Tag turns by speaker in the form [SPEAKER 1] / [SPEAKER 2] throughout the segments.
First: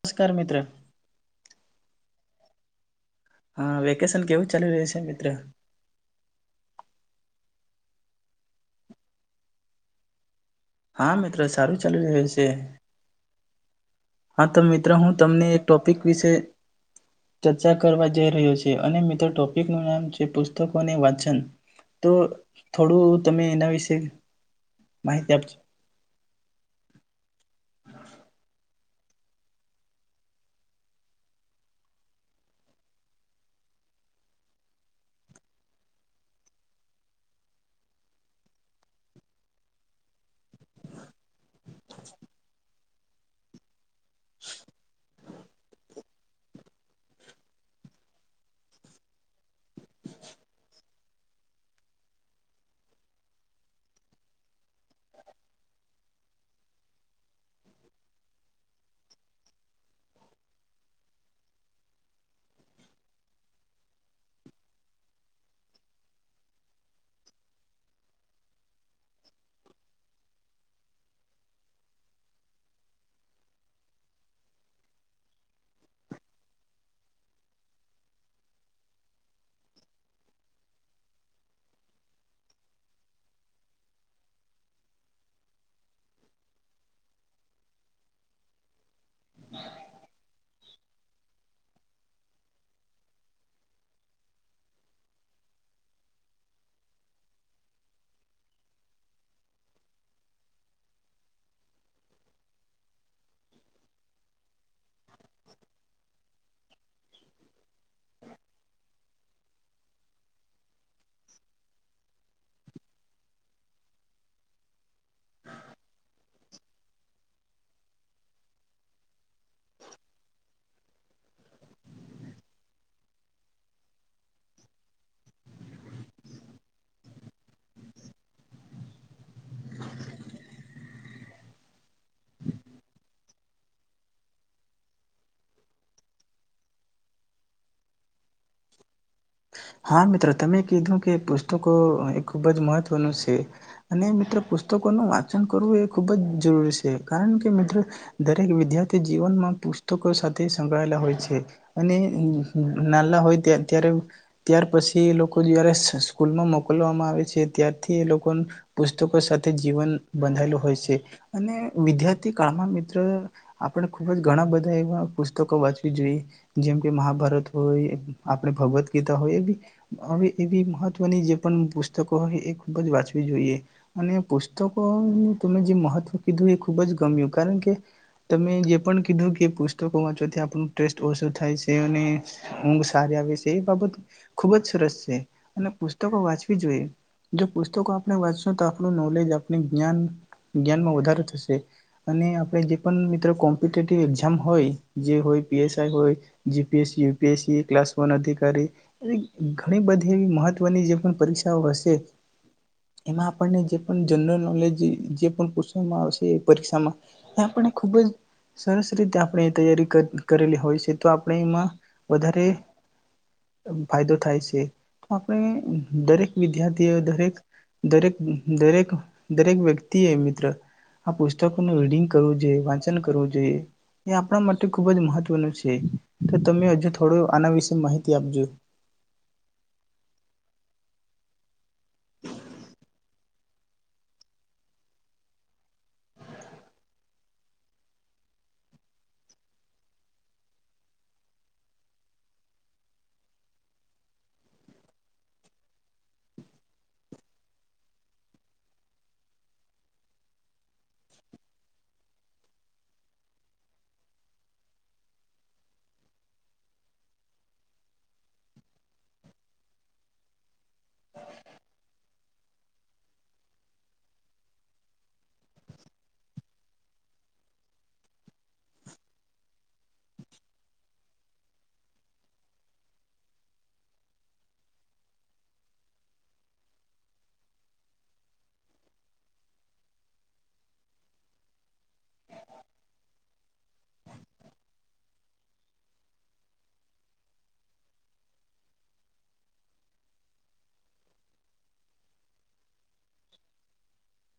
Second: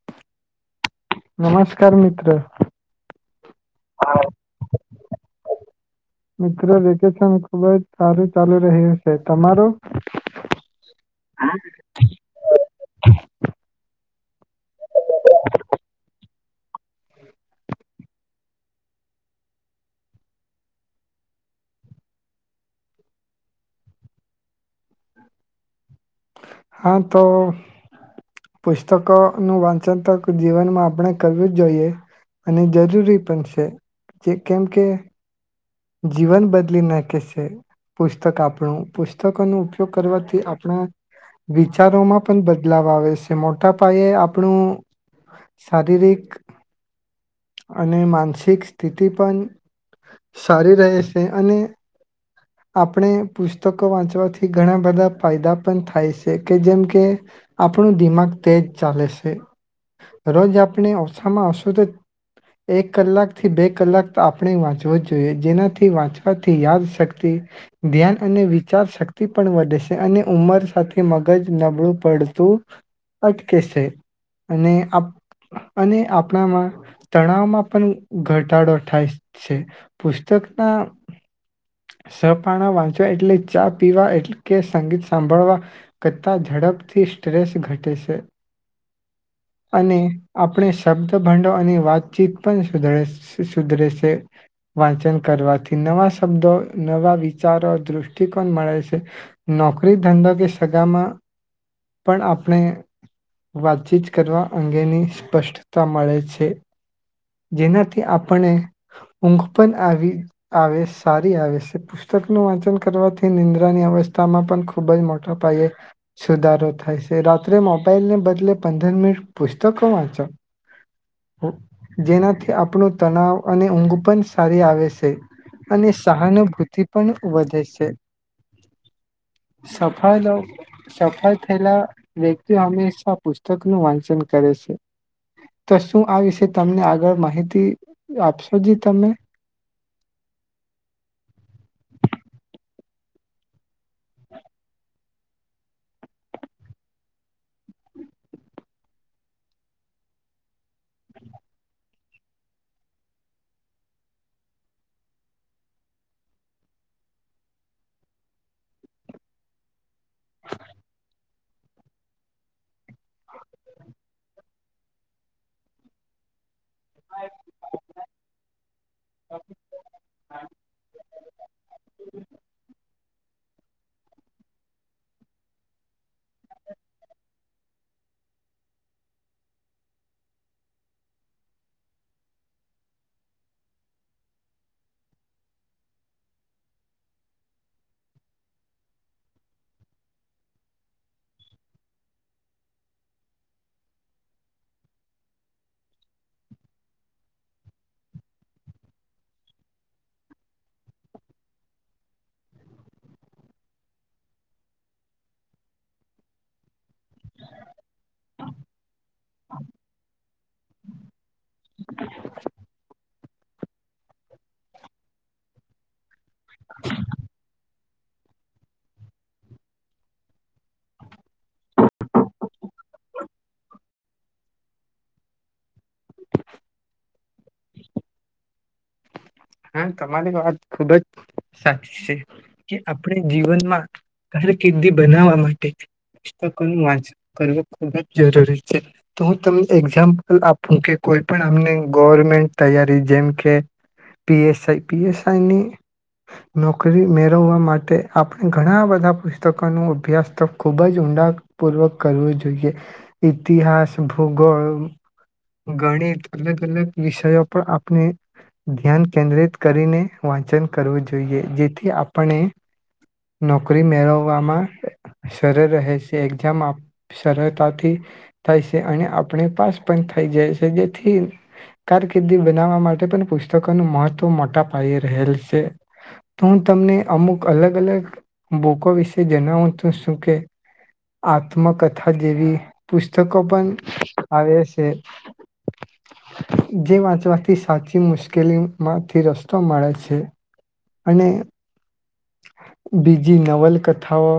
[SPEAKER 1] નમસ્કાર મિત્ર.
[SPEAKER 2] નમસ્કાર મિત્ર.
[SPEAKER 1] હા વેકેશન કેવું ચાલીુ રહ્યું છે મિત્ર.
[SPEAKER 2] ખૂબ જ સારું ચાલુ રહીશે તમારું!
[SPEAKER 1] હા મિત્રો સારું ચાલી રહ્યું છે. હા તો મિત્રો હું તમને એ ટોપિક વિશે ચર્ચા કરવા જઈ રહ્યો છે અને મિત્રો ટોપિક નું નામ છે પુસ્તકોને વાંચન તો થોડું તમે એના વિશે માહિતી આપજો.
[SPEAKER 2] હા તો પુસ્તકોનું વાંચન તો જીવનમાં આપણે કરવું જ જોઈએ અને જરૂરી પણ છે. કેમ કે જીવન બદલી નાખે છે. પુસ્તક આપણું પુસ્તકોનો ઉપયોગ કરવાથી આપણા વિચારોમાં પણ બદલાવ આવે છે મોટા પાયે આપણું શારીરિક અને માનસિક સ્થિતિ પણ સારી રહે છે. અને આપણે પુસ્તકો વાંચવાથી ઘણા બધા ફાયદા પણ થાય છે કે જેમ કે આપણું દિમાગ તેજ ચાલે છે. રોજ આપણે ઓછામાં ઓશું તો એક કલાકથી બે કલાક આપણે વાંચવો જ. જેનાથી વાંચવાથી યાદ શક્તિ ધ્યાન અને વિચાર શક્તિ પણ વધે છે. અને ઉંમર સાથે મગજ નબળું પડતું અટકે છે. અને અને આપણામાં તણાવમાં પણ ઘટાડો થાય છે. પુસ્તકના સહપાણા વાંચવા એટલે ચા પીવા એટલે કે સંગીત સાંભળવા કરતાં ઝડપથી સ્ટ્રેસ ઘટે શે. અને આપણે શબ્દ ભંડો અને વાતચીત પણ સુધડે સુધરે સે. વાંચન કરવાથી નવા શબ્દો નવા વિચારો દૃષ્ટિકોણ મળે સે નોકરી ધંધો કે સગામાં પણ આપણે વાતચીત કરવા અંગેની સ્પષ્ટતા મળે છે. જેનાથી આપણે ઊંઘ પણ આવી આવે સારી આવે સે પુસ્તકનું વાંચન કરવાથી નિંદ્રાની અવસ્થામાં પણ ખૂબ જ મોટા પાયે સુધારો થાય સે રાત્રે મોબાઈલને બદલે પંદર મિનિટ પુસ્તક વાંચો. [inaudible] જેનાથી આપણો તનાવ અને ઊંઘ પણ સારી આવે સે અને સહાનુભૂતિ પણ વધે સે સફ સફળ થયેલા વ્યક્તિ હંમેશા પુસ્તકનું વાંચન કરે સે તો શું આ વિશે તમને આગળ માહિતી આપશો જી તમે?
[SPEAKER 1] હા મિત્ર તમે કીધું કે પુસ્તકો એ ખૂબ જ મહત્વનું સે અને મિત્રો પુસ્તકોનું વાંચન કરવું એ ખૂબ જ જરૂરી સે કારણ કે મિત્રો દરેક વિદ્યાર્થી જીવનમાં પુસ્તકો સાથે સંકળાયેલા હોય સે અને નાલા હોય ત્યારે ત્યાર પસી એ લોકો જ્યારે સ્કૂલમાં મોકલવામાં આવે છે ત્યારથી એ લોકો પુસ્તકો સાથે જીવન બંધાયેલ હોય સે અને વિદ્યાર્થી કાળમાં મિત્રો આપણે ખુબ ઘણા બધા એવા પુસ્તકો વાંચવી જોઈએ. જેમ કે મહાભારત હોય આપણે ભગવત ગીતા હોય હવે એવી મહત્વની જે પણ પુસ્તકો હોય એ ખૂબ જ વાંચવી જોઈએ અને પુસ્તકો તમે જે મહત્વ કીધું એ ખુબ જ ગમ્યું કારણ કે તમે જે પણ કીધું કે પુસ્તકો વાંચવાથી આપણું ટેસ્ટ ઓસો થાય સે અને ઊંઘ સારી આવે સે એ બાબત ખુબ જ સરસ સે અને પુસ્તકો વાંચવી જોઈએ જો પુસ્તકો આપણે વાંચશું તો આપણું નોલેજ આપણું જ્ઞાન જ્ઞાનમાં વધારો થશે અને આપણે જે પણ મિત્ર કોમ્પિટેટિવ એક્ઝામ હોય જે હોય પીએસઆઈ હોય જીપીએસી યુપીએસસી ક્લાસ વન અધિકારી ઘણી બધી એવી મહત્વની જે પણ પરીક્ષાઓ હશે એમાં આપણને જે પણ જનરલ નોલેજ જે પણ પૂસવામાં આવશે એ પરીક્ષામાં એ આપણને ખૂબ જ સરસ રીતે આપણે તૈયારી કરેલી હોય છે તો આપણે એમાં વધારે ફાયદો થાય સે તો આપણે દરેક વિદ્યાર્થીઓ દરેક દરેક દરેક દરેક વ્યક્તિએ મિત્ર આ પુસ્તકોનું રીડિંગ કરવું જોઈએ વાચન કરવું જોઈએ એ આપણા માટે ખુબ જ મહત્વનું સે તો તમે હજુ થોડું આના વિશે માહિતી આપજો.
[SPEAKER 2] હા તમારી વાત ખૂબ જ સાચી સે કે આપણે જીવનમાં કારકિર્દી બનાવવા માટે પુસ્તકોનું વાચન કરવું ખૂબ જ જરૂરી છે તો હું તમને એક્ઝામ્પલ આપું કે કોઈ પણ અમને ગવર્મેન્ટ તૈયારી જેમ કે પીએસઆઈ પીએસઆઈની નોકરી મેળવવા માટે આપણે ઘણા બધા પુસ્તકોનો અભ્યાસ તો ખૂબ જ ઊંડાપૂર્વક કરવો જોઈએ ઇતિહાસ ભૂગોળ ગણિત અલગ અલગ વિષયો પર આપને ધ્યાન કેન્દ્રિત કરીને વાચન કરવું જોઈએ જેથી આપણે નોકરી મેળવવામાં સરળ રહે છે એક્ઝામ સરળતાથી થાય સે અને આપણે પાસ પણ થઈ જાય છે જેથી કારકિર્દી બનાવવા માટે પણ પુસ્તકોનું મહત્વ તો મોટા પાયે રહેલ સે તો હું તમને અમુક અલગ અલગ બુકો વિશે જણાવું છું શું કે આત્મકથા જેવી પુસ્તકો પણ આવે છે જે વાંચવાથી સાચી મુશ્કેલી માંથી રસ્તો મળે છે અને બીજી નવલકથાઓ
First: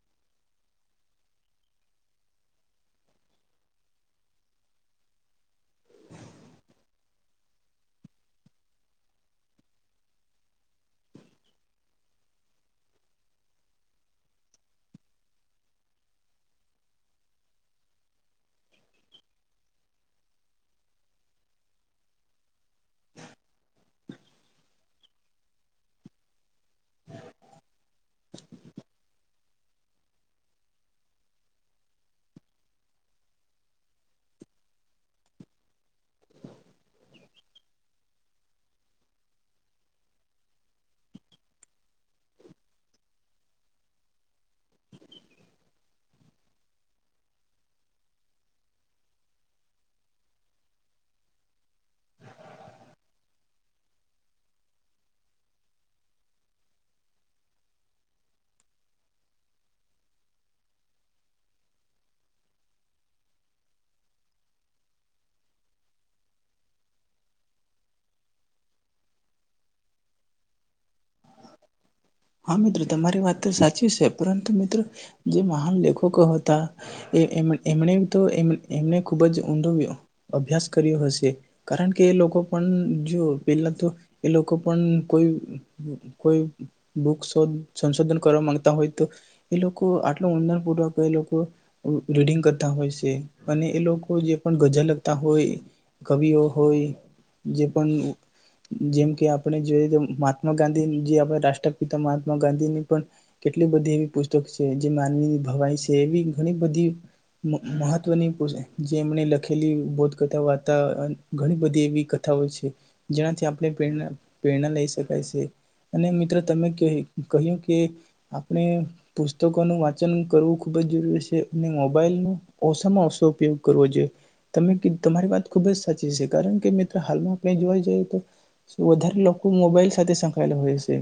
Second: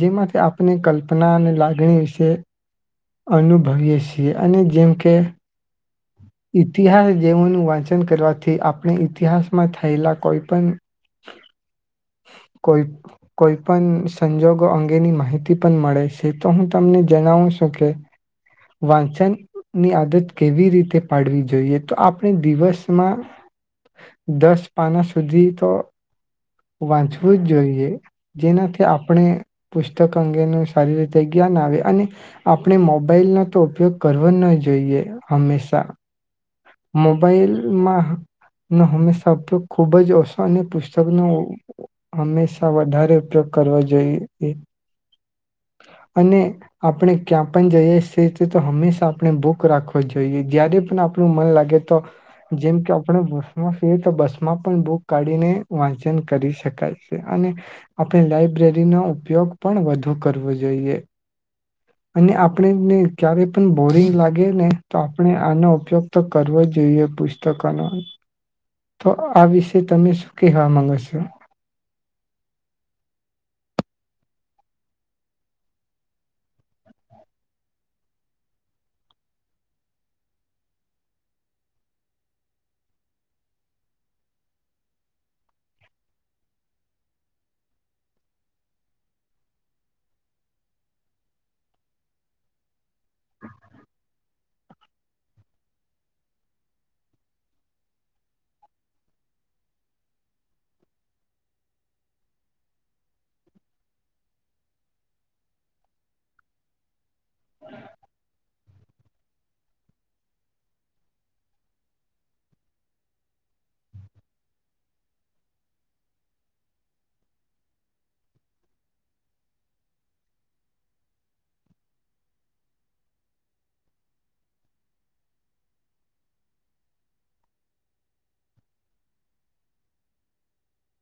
[SPEAKER 2] જેમાંથી આપને કલ્પના અને લાગણી વિશે અનુભવીયએ સીએ અને જેમ કે ઈતિહાસ જેવોનું વાચન કરવાથી આપણે ઇતિહાસમાં થયેલા કોઈ પણ કોઈ કોઈ પણ સંજોગો અંગેની માહિતી પણ મળે સે તો હું તમને જણાવું સુ. કે વાંચન ની આદત કેવી રીતે પાડવી જોઈએ તો આપણે દિવસ માં દસ પાના સુધી તો વાંચવું જ જોઈએ જેનાથી આપણે પુસ્તક અંગેનું સારી રીતે જ્ઞાન આવે અને આપણે મોબાઈલનો તો ઉપયોગ કરવો ન જોઈએ હંમેશા મોબાઈલમાં નો હંમેશા ઉપયોગ ખુબ જ ઓસો અને પુસ્તકનો હંમેશા વધારે ઉપયોગ કરવાવો જોઈએ અને આપણે ક્યાં પણ જઈએ સે તો હંમેશા આપણે બુક રાખવો જોઈએ જ્યારે પણ આપણું મન લાગે તો જેમ કે આપણે બસમાં તો બસમાં પણ બુક કાઢીને વાચન કરી શકાય સે અને આપણે લાયબ્રેરીનો ઉપયોગ પણ વધુ કરવો જોઈએ અને આપણેને ક્યારે પણ બોરિંગ લાગે ને તો આપણે આનો ઉપયોગ કરવો જોઈએ પુસ્તકોનો તો આ વિશે તમે શું કહેવા માંગો સો.
[SPEAKER 1] હા મિત્રો તમારી વાત તો સાચી સે પરંતુ મિત્રો જે મહાન લેખકો હતા એ એમણે તો એ એમને ખુબ જ ઊંડો અભ્યાસ કર્યો હશે કારણ કે એ લોકો પણ જો પેલા તો એ લોકો પણ કોઈ કોઈ [unintelligible] સંશોધન કરવા માંગતા હોય તો એ લોકો આટલું ઊંડાણપૂર્વક એ લોકો રીડિંગ કરતા હોય સે અને એ લોકો જે પણ ગઝલ લગતા હોય કવિઓ હોય જે પણ જેમ કે આપણે જોઈ મહાત્મા ગાંધી જે આપણા રાષ્ટ્ર પિતા મહાત્મા ગાંધીની પણ કેટલી બધી એવી પુસ્તક સે જે માનવી ભવાઈ સે એવી ઘણી બધી મહત્વની જે એમણે લખેલી બોધ કથા વાર્તા ઘણી બધી એવી કથાઓ છે જ્યાંથી આપણેેણા પ્રેરણા લઈ શકાય સે અને મિત્ર તમે કે કહ્યું કે આપણે પુસ્તકોનું વાચન કરવું ખુબ જ જરૂરી સે અને મોબાઈલનો ઓસા માં ઓસો ઉપયોગ કરવો જોઈએ ત તમારી વાત ખુબ જ સાચી સે કારણ કે મિત્રો હાલમાં આપણે જોવા જઈએ તો વધારે લોકો મોબાઈલ સાથે સંકળાયેલા હોય સે.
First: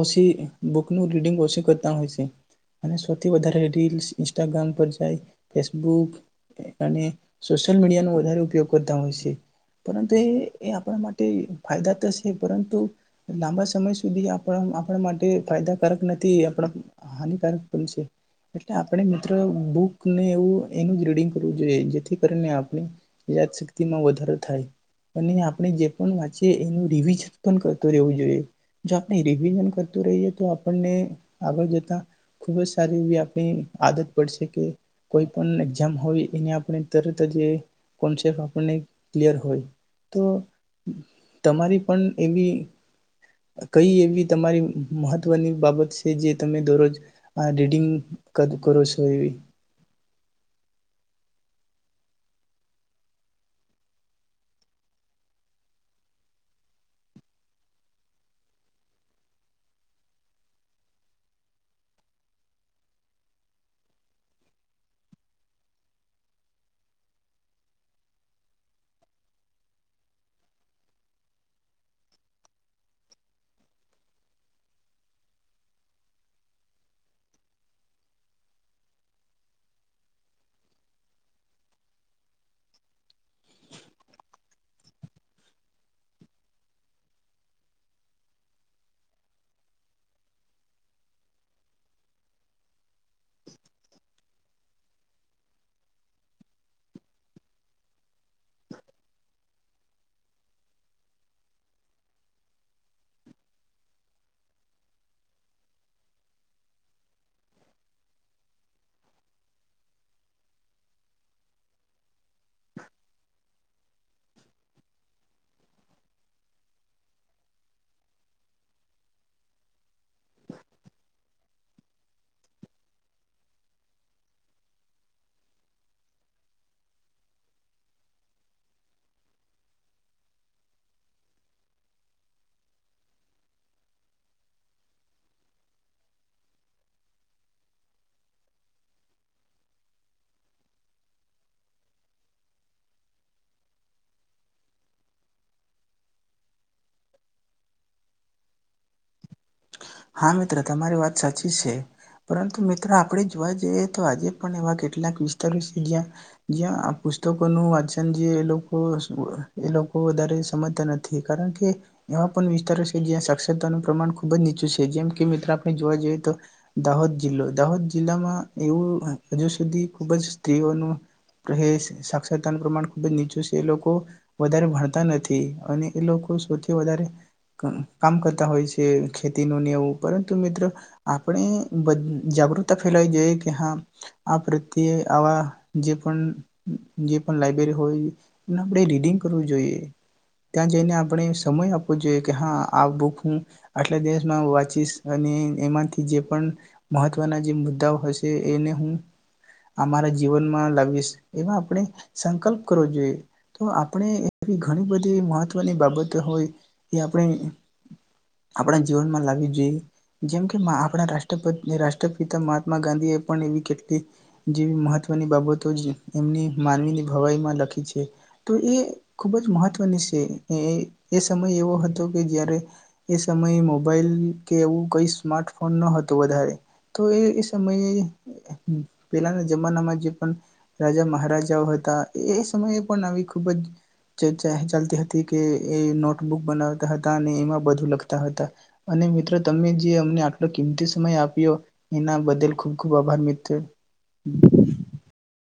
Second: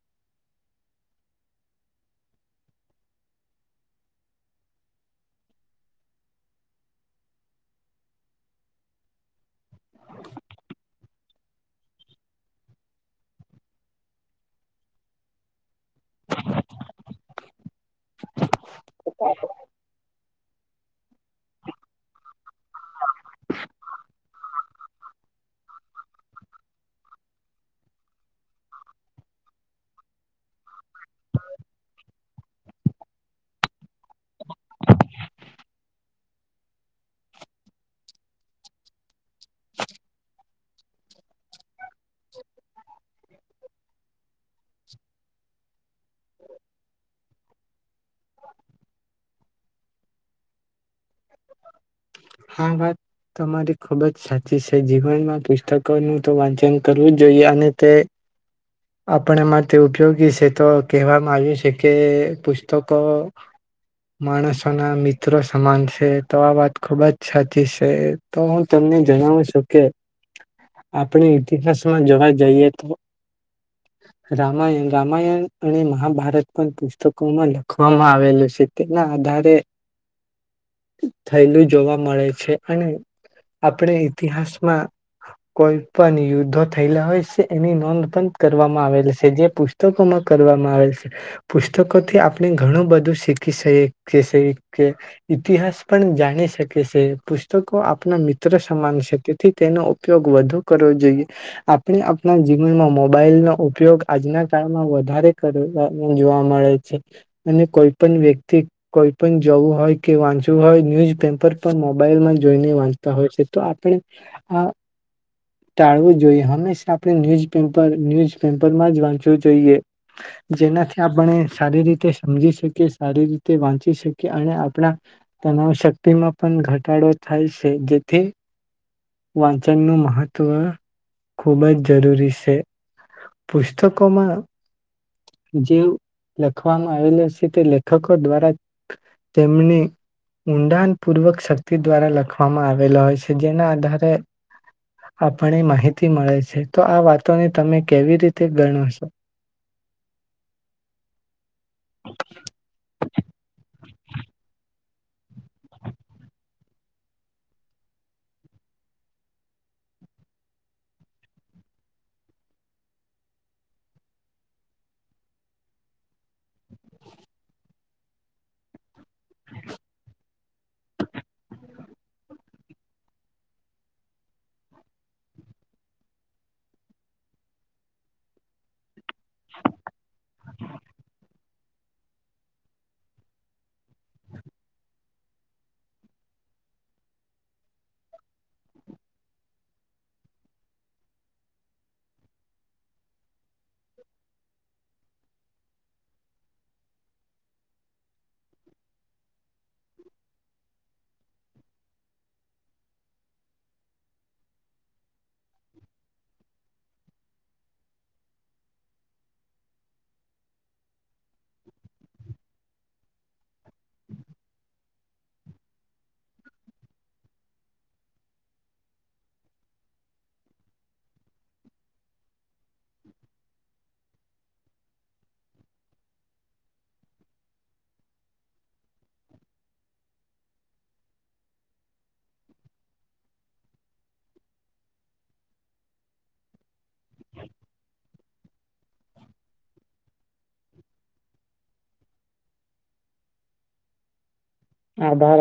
[SPEAKER 1] ઓસી બુકનું રીડિંગ ઓસી કરતા હોય સે અને સૌથી વધારે રીલ્સ ઇન્સ્ટાગ્રામ પર જાય ફેસબુક અને સોશિયલ મીડિયાનો વધારે ઉપયોગ કરતા હોય સે પરંતુ એ એ આપણા માટે ફાયદા તો સે પરંતુ લાંબા સમય સુધી આપ આપણા માટે ફાયદાકારક નથી આપણા હાનિકારક પણ છે. એટલે આપણે મિત્રો બુક ને એનું રીડિંગ કરવું જોઈએ જેથી કરીને આપ યાદ શક્તિમાં વધારો થાય અને આપણે જે પણ વાચીએ એનું રિવીઝન પણ કરતું રહેવું જોઈએ. જો આપણે રિવિઝન કરતું રહીએ તો આપણને આગળ જતા ખુબ જ સારી એવી આપણી આદત પડશે કે કોઈ પણ એક્ઝામ હોય એની આપણે તરત જ કોન્સેપ આપણને ક્લિયર હોય તો તમારી પણ એવી કઈ એવી તમારી મહત્વની બાબત સે જે તમે દરરોજ આ રીડિંગ કર કરો સો એવી
[SPEAKER 2] હા વાત તમારી ખૂબ જ સાચી સે જીવનમાં પુસ્તકોનું તો વાચન કરવું જ જોઈએ અને તે આપણે માટે ઉપયોગી સે તો કહેવામાં આવ્યું સે કે પુસ્તકો માણસોના મિત્રો સમાન સે તો આ વાત ખૂબ જ તો હું તમને જણાવું સુ કે આપણે ઇતિહાસમાં જોવા જઈએ તો રામાયણ રામાયણ અને મહાભારત પણ પુસ્તકોમાં લખવામાં આવેલું સે તેના આધારે થયેલું જોવા મળ છે અને આપણે ઈતિહાસમાં કોઈ પણ યુદ્ધો થયેલા હોય સે એની નોંધ પણ કરવામાં આવેલ સે જે પુસ્તકોમાં કરવામાં આવેલ સે પુસ્તકોથી આપણે ઘણું બધું શીખી શકીએ કે ઈતિહાસ પણ જાણી શકીએ પુસ્તકો આપણા મિત્ર સમાન સે તેથી તેનો ઉપયોગ વધુ કરવો જોઈએ આપણે આપણા જીવનમાં મોબાઈલનો ઉપયોગ આજના કાળમાં વધારે જોવા મળે છે અને કોઈ પણ વ્યક્તિ કોઈ પણ જવું હોય કે વાંચવું હોય ન્યુઝપેપર મોબાઈલમાં જોઈને વાંચતા હોય છે તો આપણે આ ટાળવું જોઈએ હંમેશા આપણે ન્યૂઝેપ ન્યુઝ પેપરમાં જ વાંચવું જોઈએ જેનાથી આપણે સારી રીતે સમજી શકીએ સારી રીતે વાંચી શકીએ અને આપણા તવ શક્તિમાં. પણ ઘટાડો થાય છે જેથી વાંચનનું મહત્વ ખૂબ જ જરૂરી છે. પુસ્તકોમાં જે લખવામાં આવેલ છે તે લેખકો દ્વારા તેમની ઊંડાણ પૂર્વક શક્તિ દ્વારા લખવામાં આવેલા હોય છે જેના આધારે આપને માહિતી મળે છે તો આ વાતોને તમે. કેવી રીતે ગણ છે.
[SPEAKER 1] હા મિત્ર તમારી વાત સાચી છે પરંતુ મિત્રો આપણે જોવા જઈએ તો આજે પણ એવા કેટલાક વિસ્તારો છે જ્યાં જ્યા પુસ્તકોનું વાંચન જે એ લોકો એ લોકો વધારે સમજતા નથી કારણ કે એવા પણ વિસ્તારો છે જ્યાં સાક્ષરતાનું પ્રમાણ ખુબ જ નીચું છે. જેમ કે મિત્ર આપણે જોવા જઈએ તો, દાહોદ જિલ્લો દાહોદ જિલ્લામાં એવું હજુ સુધી ખુબ જ સ્ત્રીઓનું પ્રહેશ સાક્ષરતાનું પ્રમાણ ખુબ જ નીચું છે. એ લોકો વધારે ભણતા નથી અને એ લોકો સૌથી વધારે કામ કરતા હોય છે. તે નુ એવુ પરંતુ મિત્રો આપણે બ જાગૃતતા ફેલાવી ગઈએ કે હા આ પ્રત્યે આવા જે પણ જે પણ લાઈબ્રેરી હોય એ આપ રીડિંગ કરવું જોઈએ, ત્યાં જઈને આપણે સમય આપવો જોઈએ કે હા આ બુક હું આટલા દિવસ મા વાંચીશ અને એમાંથી જે પણ મહત્વના જે મુદ્દાઓ હશે એને હું અમારા જીવનમાં લાવીશ. એવા આપણે સંકલ્પ કરવો જોઈએ તો આપણે એવી ઘણી બધી મહત્વની બાબતો હોય એ આપણે આપણા જીવનમાં લાવવી જોઈએ. જેમ કે મા આપણા રાષ્ટ્રપતિ રાષ્ટ્રપિતા મહાત્મા ગાંધી એ પણ એવી કેટલી જેવી મહત્વની બાબતો એમની માનવીની ભવાઈમાં લખી છે, તો એ ખૂબ જ મહત્ત્વની સે એ સમય એવો હતો કે જ્યારે એ સમય મો પેલ કે એવું કઈ સ્માર્ટ ફોન ન હતો, વધારે તો એ એ સમયે પેલાના જમાનામાં જે પણ રાજા મહારાજાઓ હતા એ એ સમયે પણ આવી ખુબ જ ચર્ચા ચાલતી હતી કે એ નોટબુક બનાવ તા હતા અને એમાં બધું લખ તા હતા. અને મિત્રો તમે જે અમને આટલો કિમતી સમય આપ્યો એના બદલ ખુબ, ખુબ આભાર મિત્રો.
[SPEAKER 2] [unintelligible]